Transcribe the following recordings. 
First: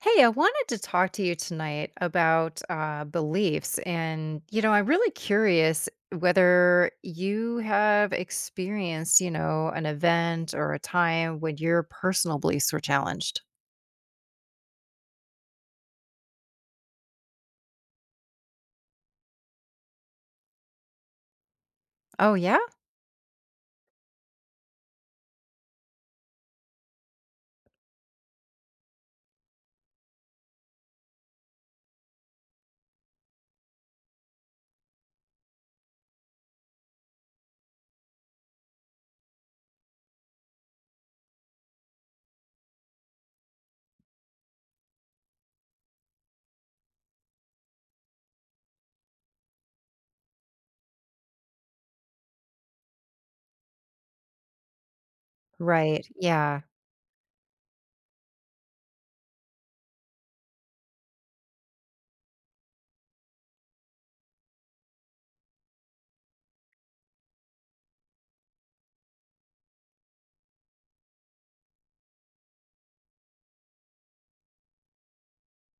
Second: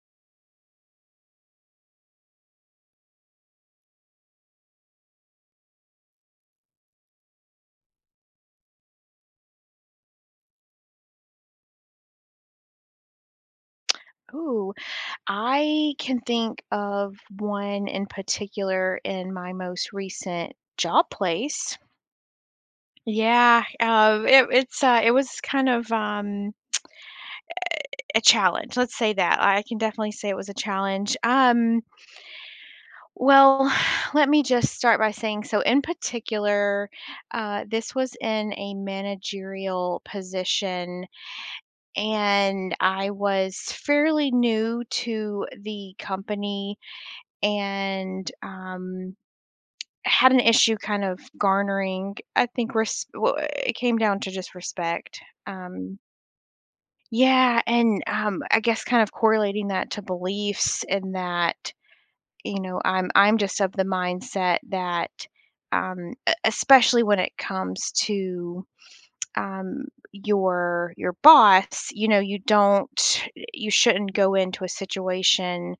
Hey, I wanted to talk to you tonight about beliefs. And, you know, I'm really curious whether you have experienced, you know, an event or a time when your personal beliefs were challenged. Ooh, I can think of one in particular in my most recent job place. Oh, yeah. Yeah, it was kind of a challenge. Let's say that I can definitely say it was a challenge. Well, let me just start by saying so. In particular, this was in a managerial position, and I was fairly new to the company and had an issue kind of garnering, I think, well, it came down to just respect. Um, Right. Yeah. yeah, and I guess kind of correlating that to beliefs in that I'm just of the mindset that especially when it comes to um, your boss, you know, you don't you shouldn't go into a situation,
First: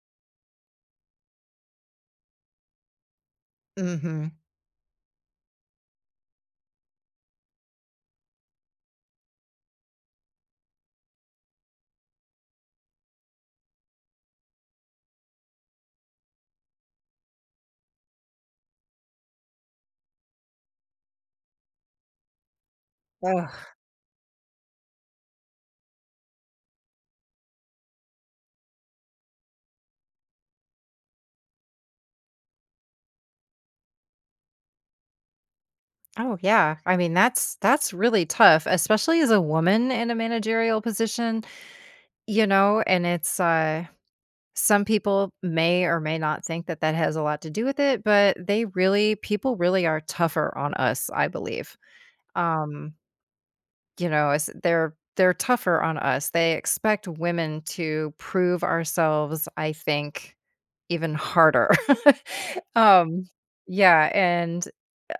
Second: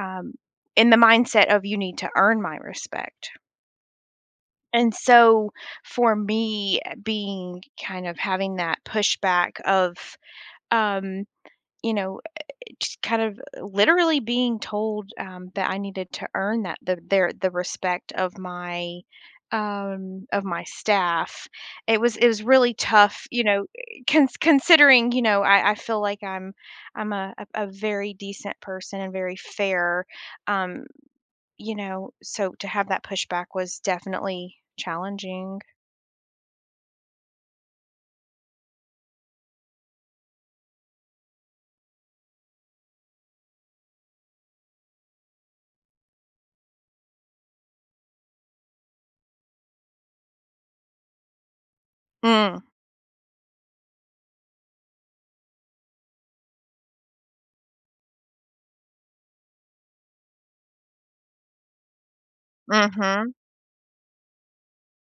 um, in the mindset of you need to earn my respect. hmm And so for me, being kind of having that pushback of, um, you know, just kind of literally being told that I needed to earn that the their the respect of my staff. It was really tough, you Oh, know, considering, you know, I feel like I'm a, a very decent person and very fair. um you know, so to have that pushback was definitely challenging. oh yeah. I mean, that's really tough, especially as a woman in a managerial position, you know, and it's uh. Some people may or may not think that that has a lot to do with it, but they really, people really are tougher on us, I believe. Mm, Um, you know, it's they're tougher on us. They expect women to prove ourselves, I think, even harder. um, mhm. yeah, and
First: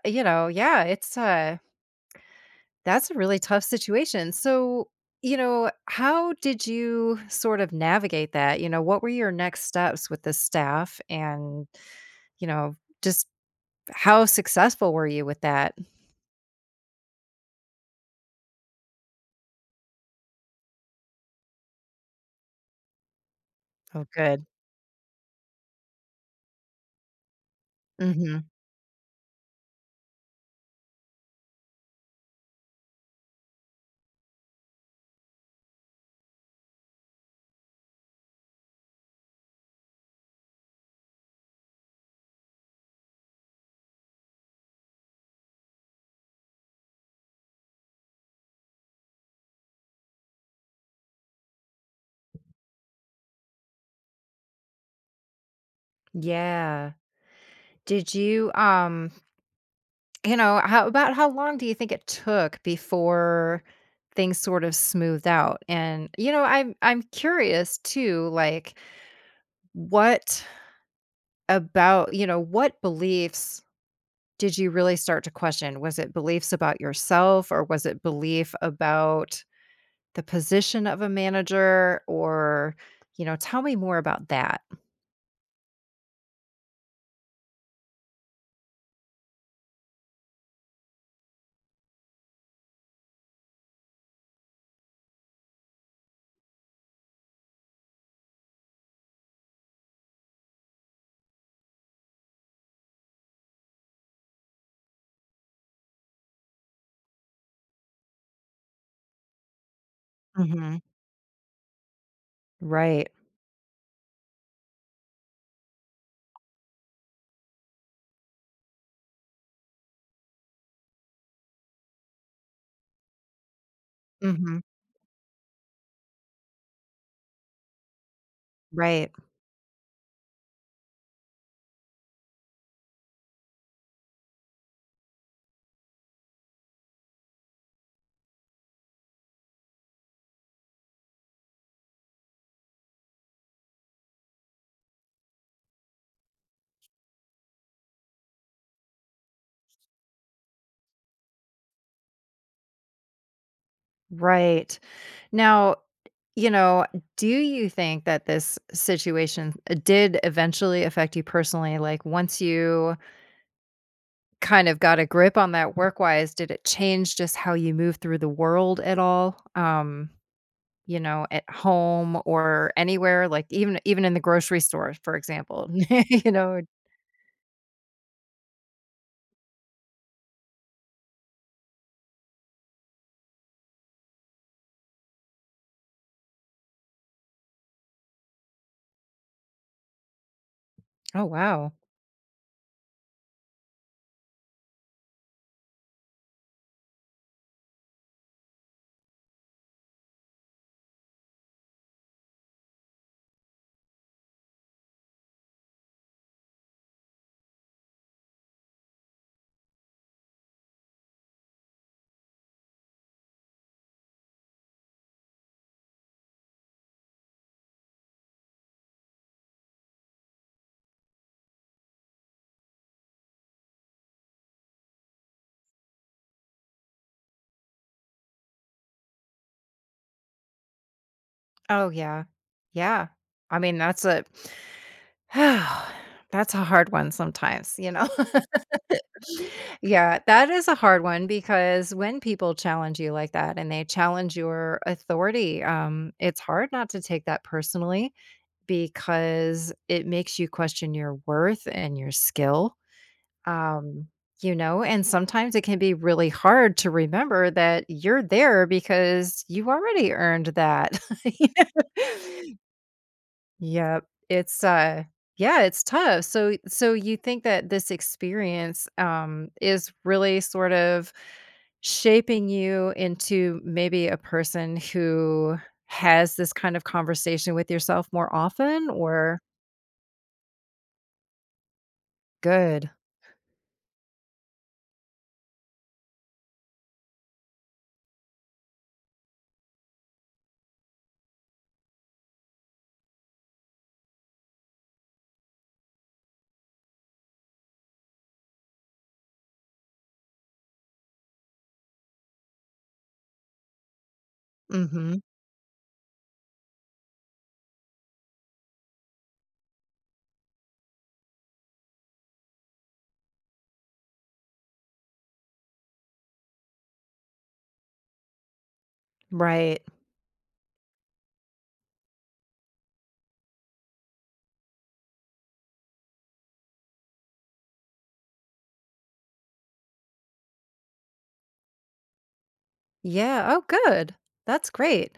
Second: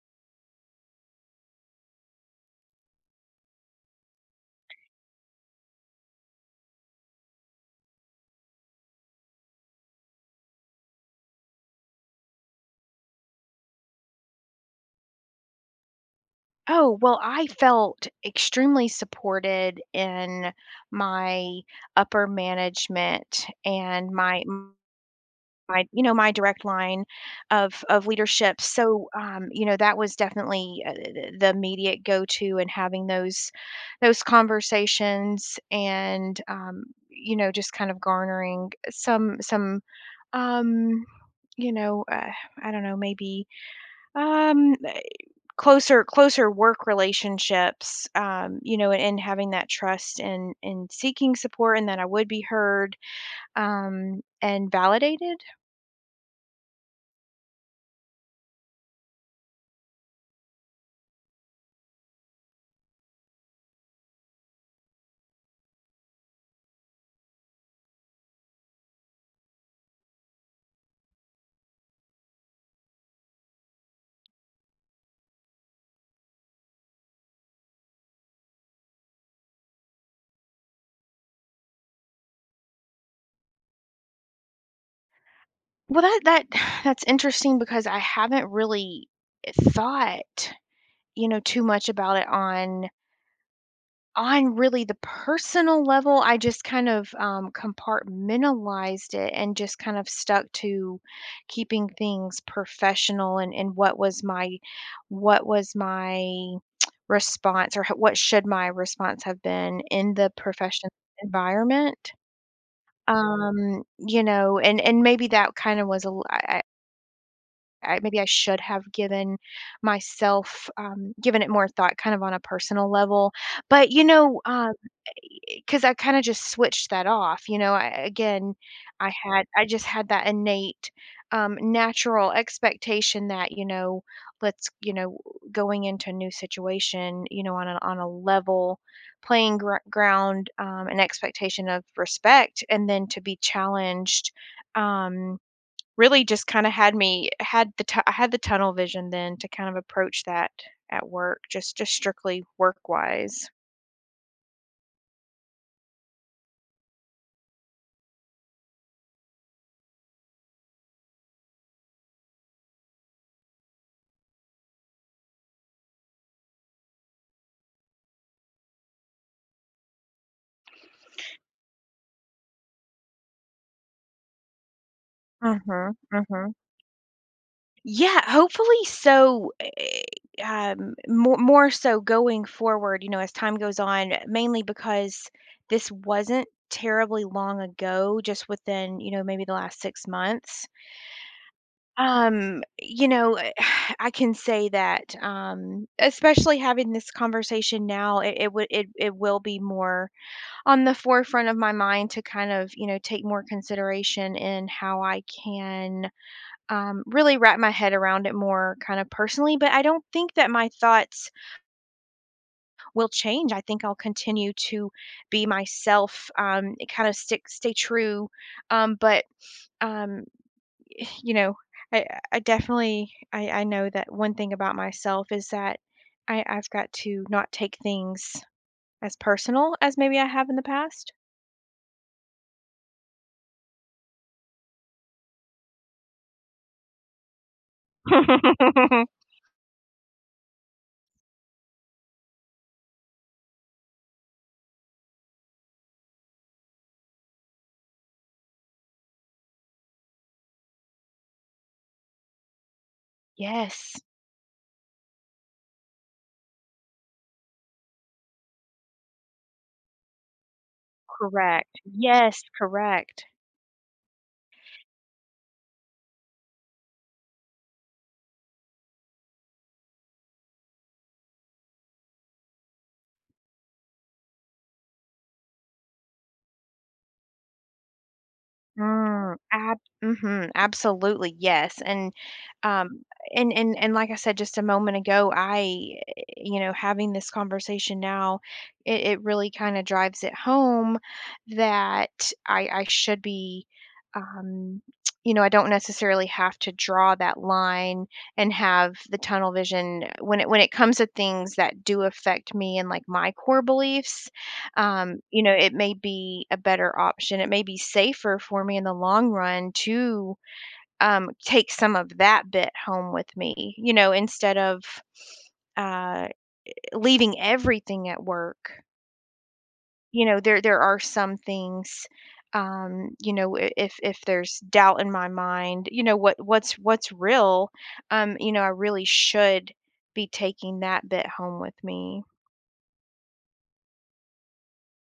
you know, yeah, it's uh, that's a really tough situation. So, you know, how did you sort of navigate that? You know, what were your next steps with the staff and, you know, just how successful were you with that? Oh, well, I felt extremely supported in my upper management Oh, and my good. my you know, my direct line of Mhm. leadership. So, you know, that was definitely, the immediate go-to, and having those conversations and, you know, just kind of garnering some, um, you know, I don't know, maybe, um closer work relationships, you know, and having that trust and seeking support and that I would be heard, and validated. Yeah. Did you you know, how about how long do you think it took before things sort of smoothed out? And, you know, I'm curious too, like what about, you know, what beliefs. Did you really start to question, was it beliefs about yourself or was it belief about the position of a manager or, you know, tell me more about that. Well, that that's interesting because I haven't really thought, you know, too much about it on really the personal level. I just kind of compartmentalized it and just kind of stuck to keeping things professional and what was my response, or what should my response have been in the Mhm. professional environment. Right. You know, and maybe that kind of was I, maybe I should have given myself, given it more thought, kind of on a personal level. But you know, Mhm. 'Cause I kinda just switched that off, you know, I Right. had I just had that innate, natural expectation that, you know, let's you know, going into a new situation, you know, on a level playing gr ground, an expectation of respect, and then to be challenged, um, really just kinda had me had the tu I had the tunnel vision then to kind of approach that at work, just strictly work-wise. Right. Now, you know, do you think that this situation did eventually affect you personally? Like once you kind of got a grip on that work wise, did it change just how you move through the world at all? Um, you know, at home or anywhere, like even in the grocery store, for example, Mhm, you mhm. know? Yeah, hopefully so. More so going forward, you know, as time goes on, mainly because this wasn't terribly long ago, just within, you know, maybe the last 6 months. Oh, wow. You know, I can say that, especially having this conversation now, it would it it will be more on the forefront of my mind to kind of you know take more consideration in how I can, really wrap my head around it more kind of personally, but I don't think that my thoughts will change. I think I'll continue to be myself, kind of stay true. But, um, you know, I, I definitely, I know that one thing about myself is that, I've got to not take things as personal as maybe I have in the past. Oh, yeah. Yeah. I mean, that's a that's a hard one sometimes, you know? Yeah, that is a hard one because when people challenge you like that and they challenge your authority, it's hard not to take that personally because it makes you question your worth and your skill. Yes, Um, you know, and sometimes it can be really hard to remember that you're there because you already earned that. You correct. know? Yes, correct. Yep. It's uh, yeah, it's tough. So so you think that this experience is really sort of shaping you into maybe a person who has this kind of conversation with yourself more often Mm, or, ab Mhm, absolutely, yes, and, good. um, and like I said just a moment ago, you know, having this conversation now, it really kinda drives it home that I should be, um, you know, I don't necessarily have to draw that line and have the tunnel vision when it comes to things that do affect me and, like, my core beliefs. Mhm. You know, it may be a better option. It may be safer for me in the long run to, take some of that bit home with me, you know, instead of, uh, leaving everything at work. Right. You know, there are some things. You know, if there's doubt in my mind, you know, what's real. You know, I really should be taking that bit home with me. Yeah, oh good. That's great.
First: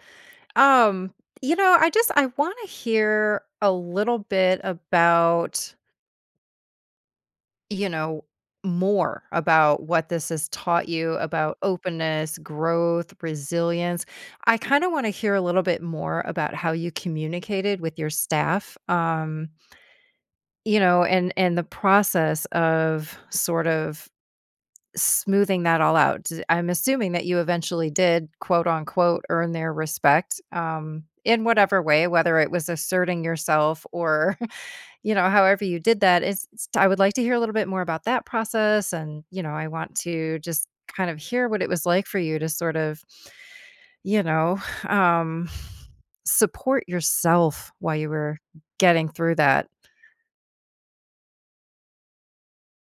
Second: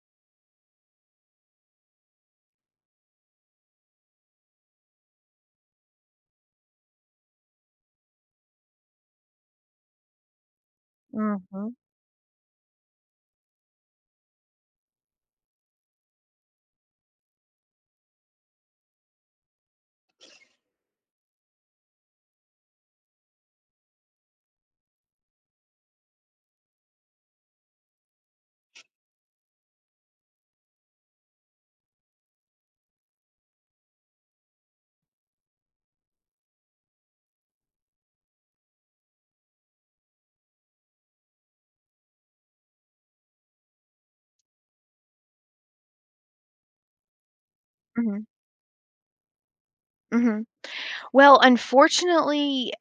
Um, you know, I want to hear a little bit about, you know, more about what this has taught you hmm about hmm openness, growth, resilience. I kind of want to hear a little bit more about how you communicated with your staff, you know, and the process of sort of smoothing that all out. D, I'm assuming that you eventually did, quote, unquote, "earn their respect," in whatever way, whether it was asserting yourself or, you know, however you did that. Is, I would like to hear a little bit more about that process, and, you know, I want to just kind of hear what it was like for you to sort of, you know, um, support yourself while you were getting through that. hmm Well, unfortunately,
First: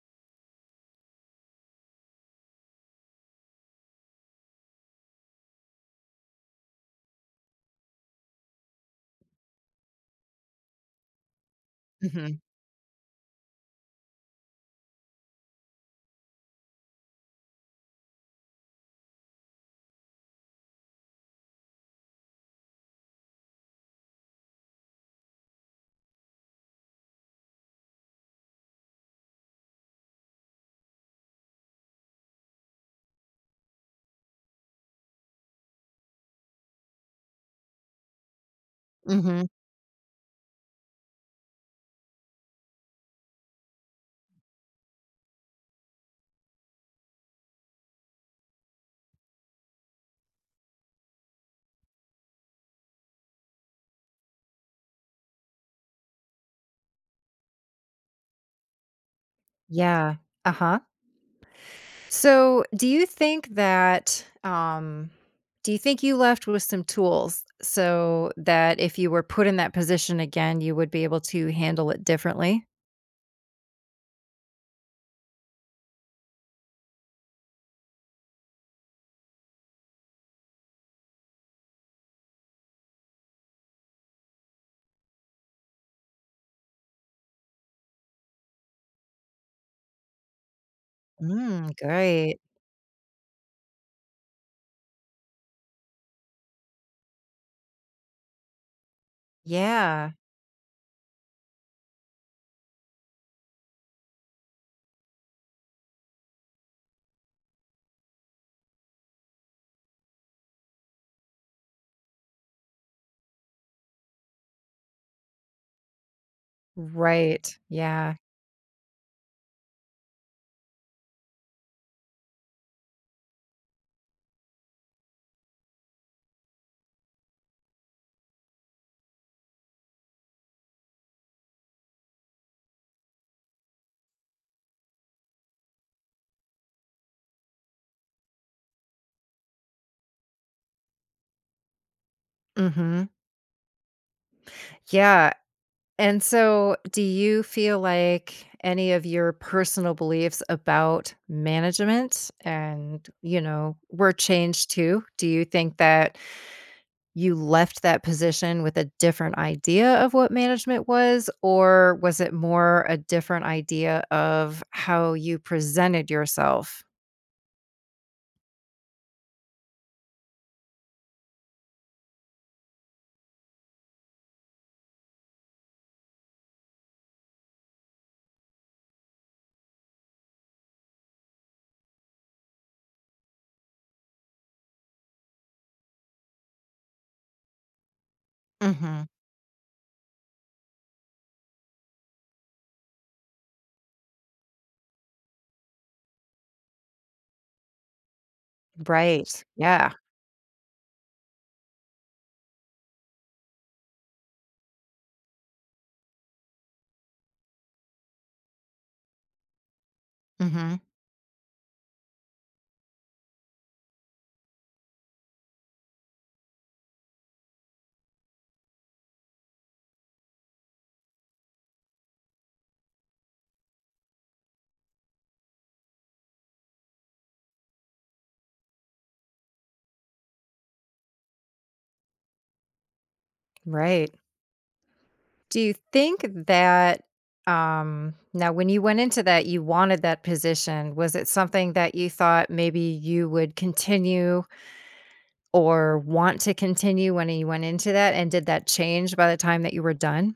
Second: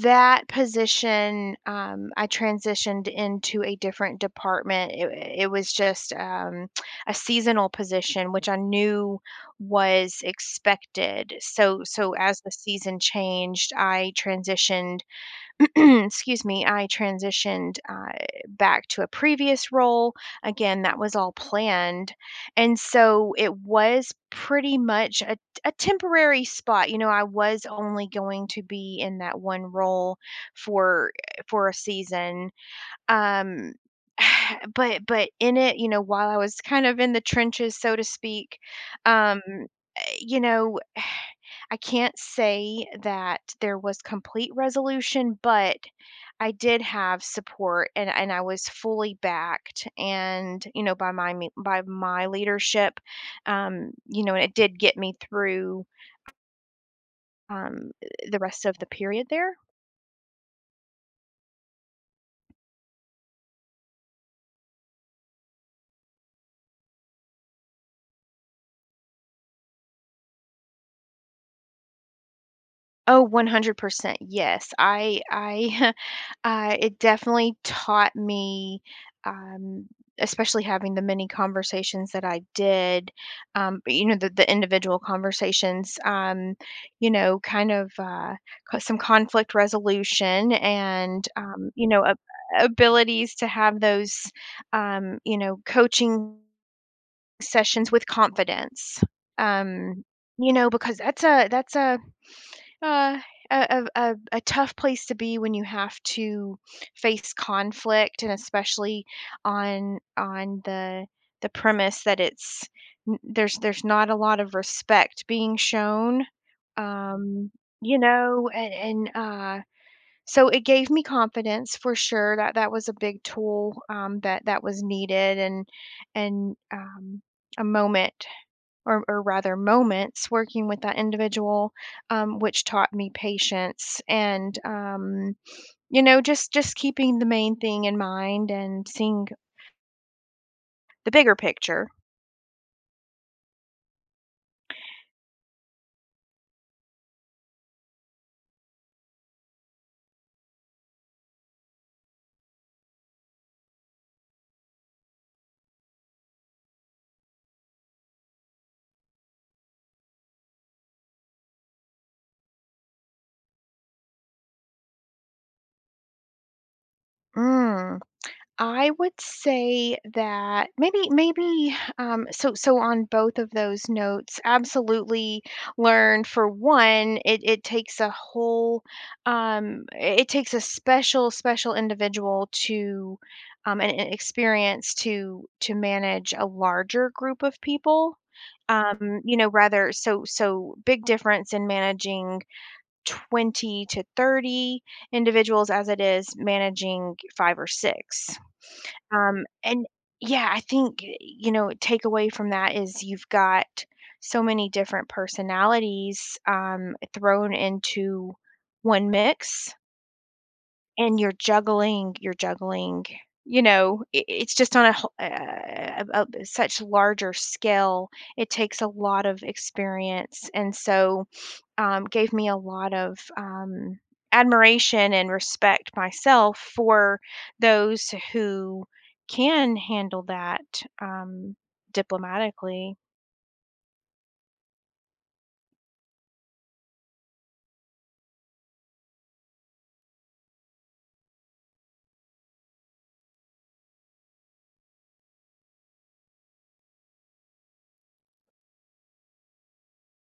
that position, I transitioned into a different department. It was just, a seasonal position, which I knew was expected. So, so Mhm, as the season changed, I transitioned excuse me, I transitioned back to a previous role. Again, that was all planned. And so it was pretty much a temporary spot. You know, I was only going to be in that one role for for a season. Um but in it, you know, while I was kind of in the trenches, so to speak, um mhm. You know, I can't say that there was complete resolution, but I did have support and I was fully backed and, you know, by by my leadership, you know, and it did get me through, um, the rest of the period there. Yeah. Uh-huh. So, do you think that um, do you think you left with some tools so that if you were put in that position again, you would be able to handle it differently? Oh, 100%. Yes. I it definitely taught me, um especially having the many conversations that I did, but, you know, the individual conversations, you know, kind of some conflict resolution and, Mm, you know, great. abilities to have those, you know, coaching sessions with confidence. Um, Yeah. you know, because that's uh, a tough place to be when you have to face conflict, and especially on the premise that there's not a lot of respect being shown. um Right. you Yeah. know, and so it gave me confidence for sure that that was a big tool, that that was needed, and a moment, or rather moments working with that individual, which taught me patience and, you know, just keeping the main thing in mind and seeing the bigger picture. Mhm. Yeah. And so, do you feel like any of your personal beliefs about management and, you know, were changed too? Do you think that you left that position with a different idea of what management was, or was it more a different idea of how you presented yourself? mm. I would say that maybe, so so on both of those notes, absolutely. Learn for one, it takes a whole, it it takes a special individual to, and experience to manage a larger group of people. Mhm. You know, rather so so big difference in managing 20 to 30 individuals as it is managing five or six. Right. And Yeah. yeah, I think, you know, takeaway from that is you've got so many different personalities, thrown into one mix, Mhm. and you're juggling, you know, it it's just on a wh a such larger scale. It takes a lot of experience, and so, gave me a lot of, admiration and respect myself for those who can handle that, um, diplomatically. Right. Do you think that, um, now when you went into that, you wanted that position, was it something that you thought maybe you would continue or want to continue when you went into that, and did that change by the time that you were done?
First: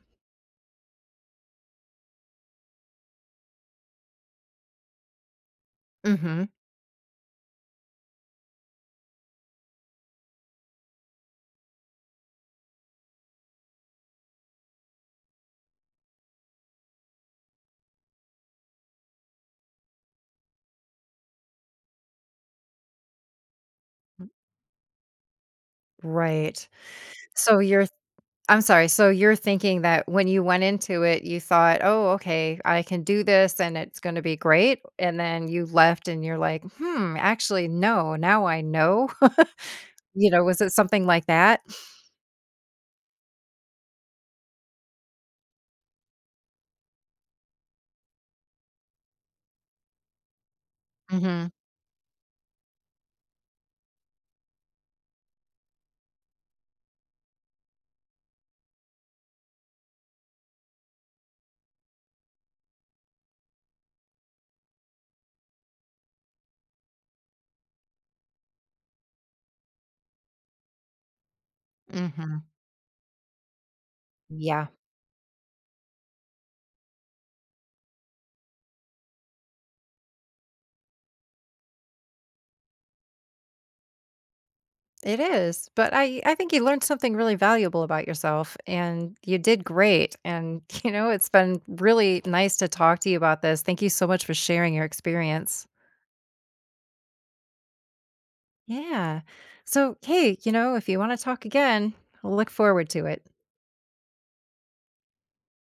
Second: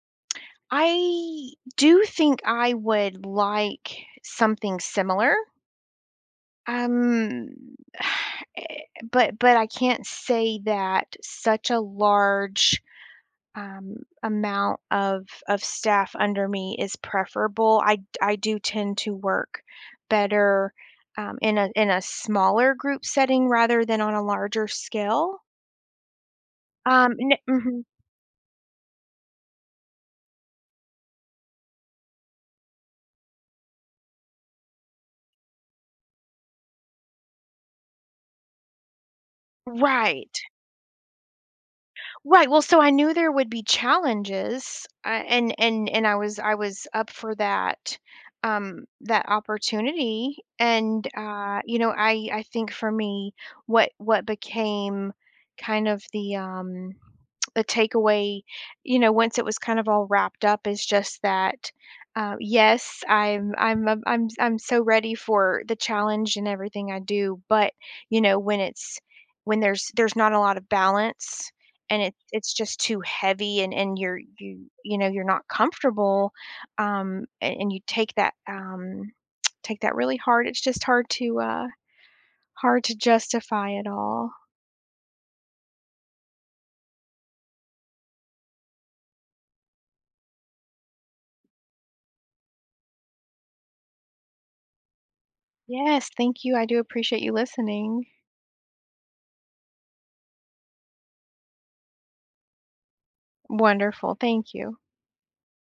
I do think I would like something similar. Mhm. Um, eh, but I can't say that such a large, um, amount of staff under me is preferable. I do tend to work better, in a smaller group setting rather than on a larger scale. Right. N So Mhm. you're, I'm sorry. So you're thinking that when you went into it, you thought, "Oh, okay, I can do this and it's going to be great." And then you left and you're like, "Hmm, actually no, now I know." You Right. know, was it something like that? Right, well, so I knew there would be challenges, and I was up for that, that opportunity, and, Mhm. You know, I think for me, what became kind of the takeaway, you know, once it was kind of all wrapped up is just that, yes, I'm so ready for the challenge and everything I do, but, you know, when it's when there's not a lot of balance, and Mhm. it's just too heavy, and you're you Yeah. you know you're not comfortable, and you take that, take that really hard. It's just hard to, hard to justify it all. It is. But I think you learned something really valuable about yourself and you did great. And you know, it's been really nice to talk to you about this. Thank you so much for sharing your experience. Yes, thank you, I do appreciate you listening. Yeah. So, hey, you know, if you want to talk again, look forward to it. Wonderful, thank you.